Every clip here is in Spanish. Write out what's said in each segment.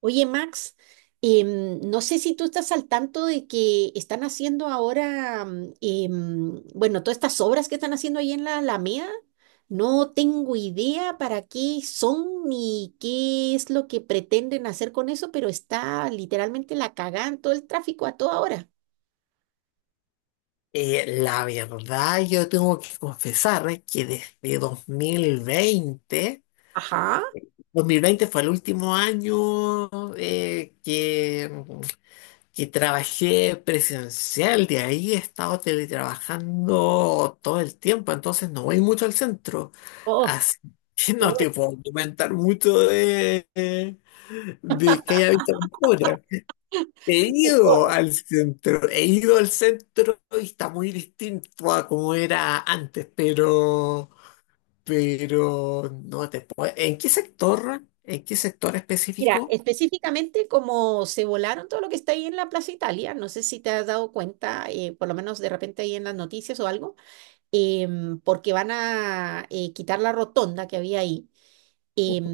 Oye, Max, no sé si tú estás al tanto de que están haciendo ahora, bueno, todas estas obras que están haciendo ahí en la Alameda, no tengo idea para qué son ni qué es lo que pretenden hacer con eso, pero está literalmente la cagada en todo el tráfico a toda hora. La verdad, yo tengo que confesar, que desde dos dos mil veinte Ajá. dos mil veinte fue el último año, que trabajé presencial. De ahí he estado teletrabajando todo el tiempo, entonces no voy mucho al centro, Oh, así que qué no bueno. te puedo comentar mucho de que haya visto ahora. He ido al centro y está muy distinto a como era antes, pero no te puedo. ¿En qué sector? ¿En qué sector Mira, específico? específicamente como se volaron todo lo que está ahí en la Plaza Italia, no sé si te has dado cuenta, por lo menos de repente ahí en las noticias o algo, porque van a quitar la rotonda que había ahí. em,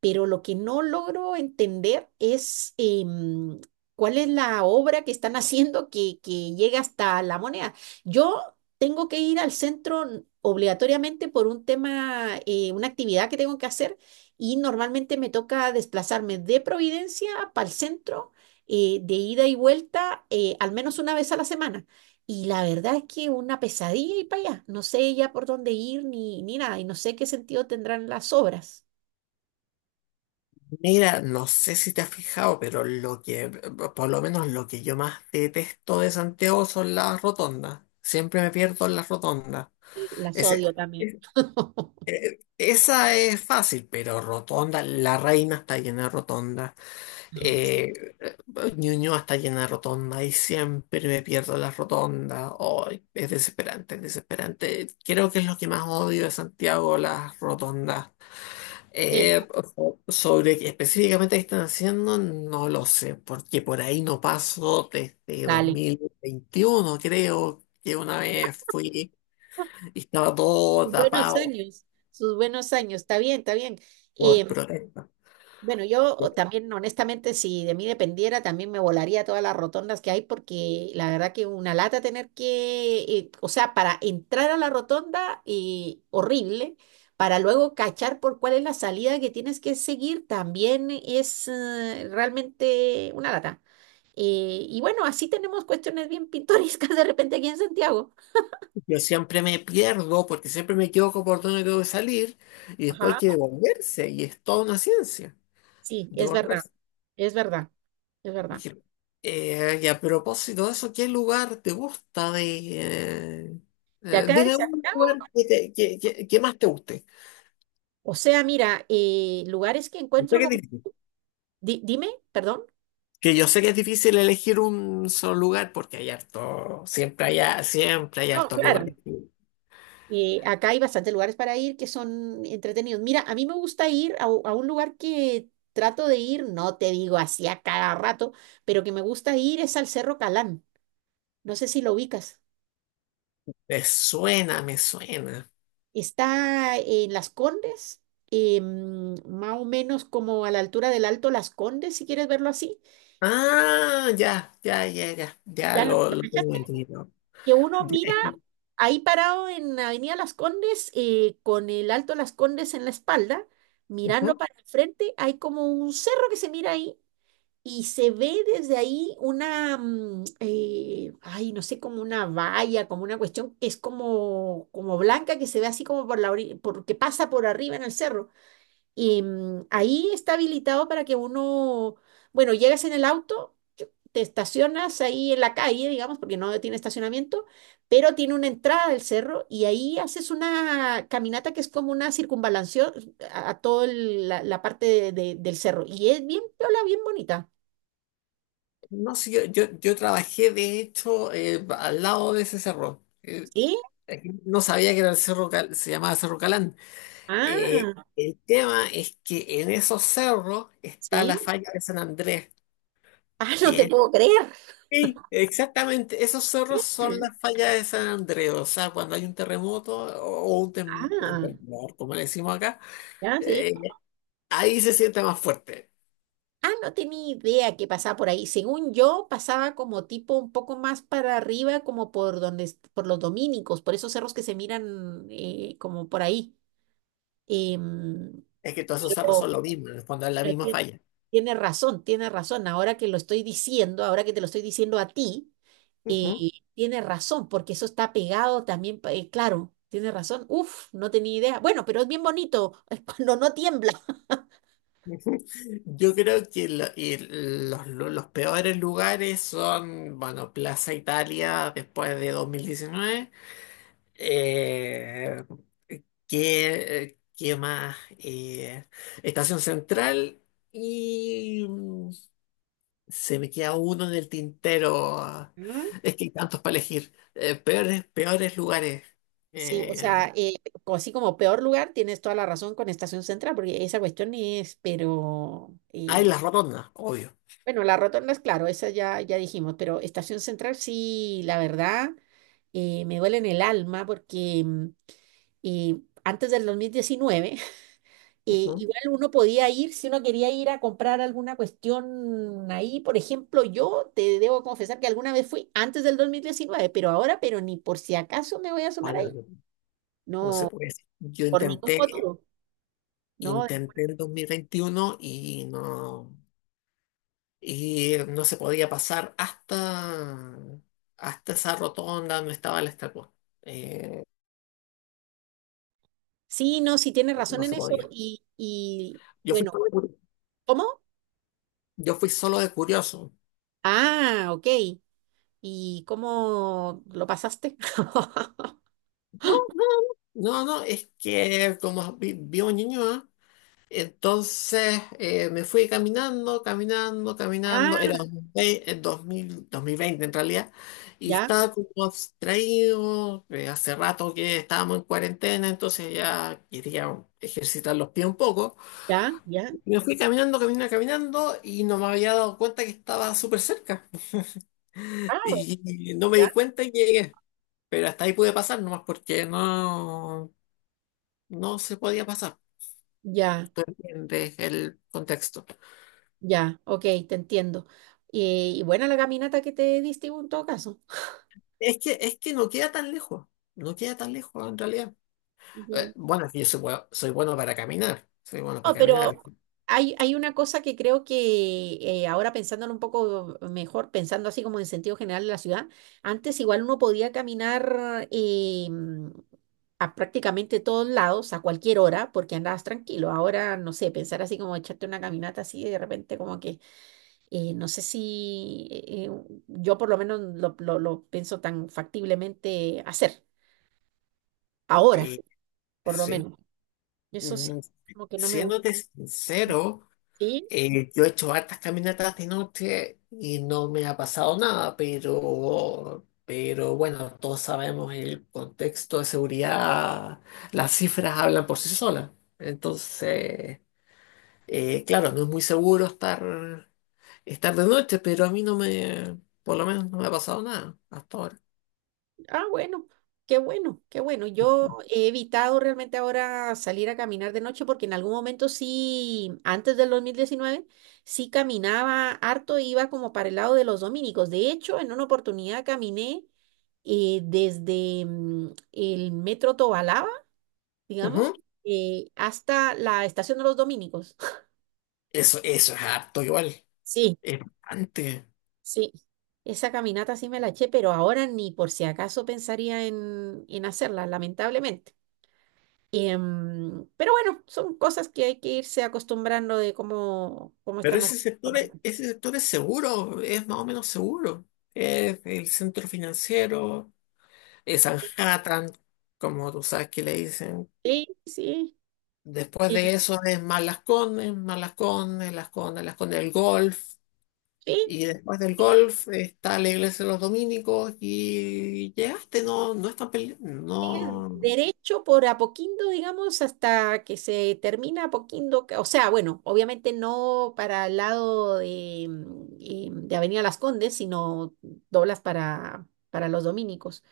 pero lo que no logro entender es cuál es la obra que están haciendo que llega hasta La Moneda. Yo tengo que ir al centro obligatoriamente por un tema, una actividad que tengo que hacer y normalmente me toca desplazarme de Providencia para el centro, de ida y vuelta, al menos una vez a la semana. Y la verdad es que una pesadilla y para allá. No sé ya por dónde ir ni, ni nada. Y no sé qué sentido tendrán las obras. Mira, no sé si te has fijado, pero por lo menos lo que yo más detesto de Santiago son las rotondas. Siempre me pierdo en las rotondas. Y las odio Ese- también. Esa es fácil, pero rotonda, La Reina está llena de rotondas. Eh, Ñuñoa está llena de rotondas y siempre me pierdo las rotondas. Ay, es desesperante, es desesperante. Creo que es lo que más odio de Santiago, las rotondas. Sí, Eh, Sobre qué específicamente qué están haciendo, no lo sé, porque por ahí no paso desde dale. 2021. Creo que una vez fui y estaba todo Sus buenos tapado años. Sus buenos años. Está bien, está bien. por Em, protesta. Bueno, yo también, honestamente, si de mí dependiera, también me volaría todas las rotondas que hay, porque la verdad que una lata tener que, o sea, para entrar a la rotonda, y horrible, para luego cachar por cuál es la salida que tienes que seguir, también es realmente una lata. Y bueno, así tenemos cuestiones bien pintorescas de repente aquí en Santiago. Yo siempre me pierdo porque siempre me equivoco por dónde tengo que salir y después hay que Ajá. devolverse y es toda una ciencia Sí, es verdad, devolverse. es verdad, es verdad. Dije, y a propósito de eso, ¿qué lugar te gusta de... eh, De acá de dime un Santiago. lugar que más te guste. O sea, mira, lugares que Yo sé encuentro que es como... difícil. Dime, perdón. Que yo sé que es difícil elegir un solo lugar porque hay harto, siempre hay No, hartos lugares. claro. Acá hay bastantes lugares para ir que son entretenidos. Mira, a mí me gusta ir a, a un lugar que trato de ir, no te digo así a cada rato, pero que me gusta ir es al Cerro Calán. No sé si lo ubicas. Me suena, me suena. Está en Las Condes, más o menos como a la altura del Alto Las Condes, si quieres verlo así. Ah, ya, ya, ya, ya, ya ¿Ya lo, lo lo tengo cachaste? entendido. Que uno mira Eh, eh, ahí parado en Avenida Las Condes, con el Alto Las Condes en la espalda, mirando Ujú. para el frente, hay como un cerro que se mira ahí y se ve desde ahí una, ay, no sé, como una valla, como una cuestión como blanca que se ve así como por la orilla, porque pasa por arriba en el cerro. Y ahí está habilitado para que uno, bueno, llegas en el auto, te estacionas ahí en la calle, digamos, porque no tiene estacionamiento, pero tiene una entrada del cerro y ahí haces una caminata que es como una circunvalación a toda la parte del cerro. Y es bien piola, bien bonita. No, sí, yo trabajé de hecho, al lado de ese cerro. ¿Sí? No sabía que era el cerro, se llamaba Cerro Calán. Eh, Ah, el tema es que en esos cerros está la sí. falla de San Andrés. Ah, no que te es- puedo creer. Sí, exactamente, esos cerros son las fallas de San Andrés. O sea, cuando hay un terremoto o un Ah, temblor, como le decimos acá, ya, sí. eh, ahí se siente más fuerte. Ah, no tenía idea que pasaba por ahí. Según yo, pasaba como tipo un poco más para arriba, como por donde, por los dominicos, por esos cerros que se miran como por ahí. Em, Es que todos esos cerros son lo pero, mismo, en el fondo es la pero misma ti- falla. tiene razón, tiene razón. Ahora que lo estoy diciendo, ahora que te lo estoy diciendo a ti, eh, tiene razón, porque eso está pegado también, claro, tiene razón. Uf, no tenía idea. Bueno, pero es bien bonito cuando no tiembla. Yo creo que y los peores lugares son, bueno, Plaza Italia después de 2019. Eh, ¿qué más? Estación Central y se me queda uno en el tintero. Es que hay tantos para elegir. Peores lugares. Sí, o Eh, sea, así como peor lugar, tienes toda la razón con Estación Central, porque esa cuestión es, pero Hay las rotondas, obvio. bueno, la rotonda es claro, esa ya dijimos, pero Estación Central sí, la verdad, me duele en el alma porque antes del 2019, Ujú. igual uno podía ir, si uno quería ir a comprar alguna cuestión ahí, por ejemplo, yo te debo confesar que alguna vez fui antes del dos mil diecinueve, pero ahora, pero ni por si acaso me voy a asomar Bueno, ahí. no se No, puede decir. Yo por ningún intenté motivo, ¿no? Intenté el 2021 y no, se podía pasar hasta esa rotonda donde estaba la estatua. Eh, Sí, no, sí tiene razón no en se eso. podía. Y Yo fui bueno, solo de, curi- ¿cómo? yo fui solo de curioso. Ah, ok. ¿Y cómo lo pasaste? No, no, no, no, es que como vivo en Ñuñoa. Entonces, me fui caminando, caminando, caminando. Ah, Era 2020 en realidad. Y ya, estaba como abstraído. Hace rato que estábamos en cuarentena, entonces ya quería ejercitar los pies un poco. ya, ya. Me fui caminando, caminando, caminando y no me había dado cuenta que estaba súper cerca. Ah, bueno, Y no me di ya. cuenta y llegué. Pero hasta ahí pude pasar nomás porque no se podía pasar. Ya, Tú entiendes el contexto. ya, ok, te entiendo. Y buena la caminata que te diste en todo caso. Es que no queda tan lejos, no queda tan lejos en realidad. Ya. Bueno, es que yo soy bueno para caminar, soy bueno para No, caminar. pero hay una cosa que creo que ahora pensándolo un poco mejor, pensando así como en sentido general de la ciudad, antes igual uno podía caminar a prácticamente todos lados a cualquier hora porque andabas tranquilo. Ahora, no sé, pensar así como echarte una caminata así de repente como que, no sé si yo por lo menos lo pienso tan factiblemente hacer, ahora, Y por lo sí. menos. Eso sí, Mm, como que no me gusta. Siéndote sincero, yo he hecho hartas caminatas de noche y no me ha pasado nada, pero bueno, todos sabemos el contexto de seguridad, las cifras hablan por sí solas. Entonces, claro, no es muy seguro estar de noche, pero a mí no me, por lo menos no me ha pasado nada hasta ahora. Ah, bueno, qué bueno, qué bueno. Yo he evitado realmente ahora salir a caminar de noche porque en algún momento sí, antes del 2019, sí caminaba harto, e iba como para el lado de los dominicos. De hecho, en una oportunidad caminé desde el metro Tobalaba, digamos, Ujú. Hasta la estación de los dominicos. Eso es harto igual, Sí, es bastante. sí. Esa caminata sí me la eché, pero ahora ni por si acaso pensaría en hacerla, lamentablemente. Pero bueno, son cosas que hay que irse acostumbrando de cómo, cómo Pero están las ese cosas sector, por acá. ese sector es seguro, es más o menos seguro. Es el centro financiero, es Manhattan, como tú sabes que le dicen. Sí, sí, Después de sí, eso es más Las Condes, Las Condes, Las Condes del Golf. sí, Y después del golf está la iglesia de los dominicos y llegaste, no, sigue no derecho por Apoquindo, digamos, hasta que se termina Apoquindo. O sea, bueno, obviamente no para el lado de, de Avenida Las Condes, sino doblas para los dominicos.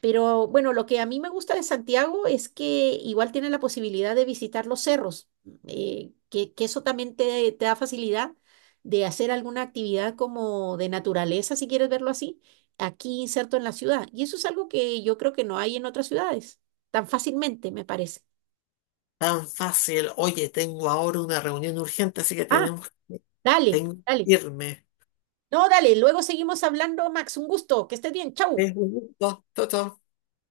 Pero bueno, lo que a mí me gusta de Santiago es que igual tiene la posibilidad de visitar los cerros, que eso también te da facilidad de hacer alguna actividad como de naturaleza, si quieres verlo así, aquí inserto en la ciudad. Y eso es algo que yo creo que no hay en otras ciudades, tan fácilmente, me parece. tan fácil. Oye, tengo ahora una reunión urgente, así que Ah, dale, tengo que dale. irme. No, dale, luego seguimos hablando, Max. Un gusto, que estés bien. Chau. Es un gusto. Chao, chao.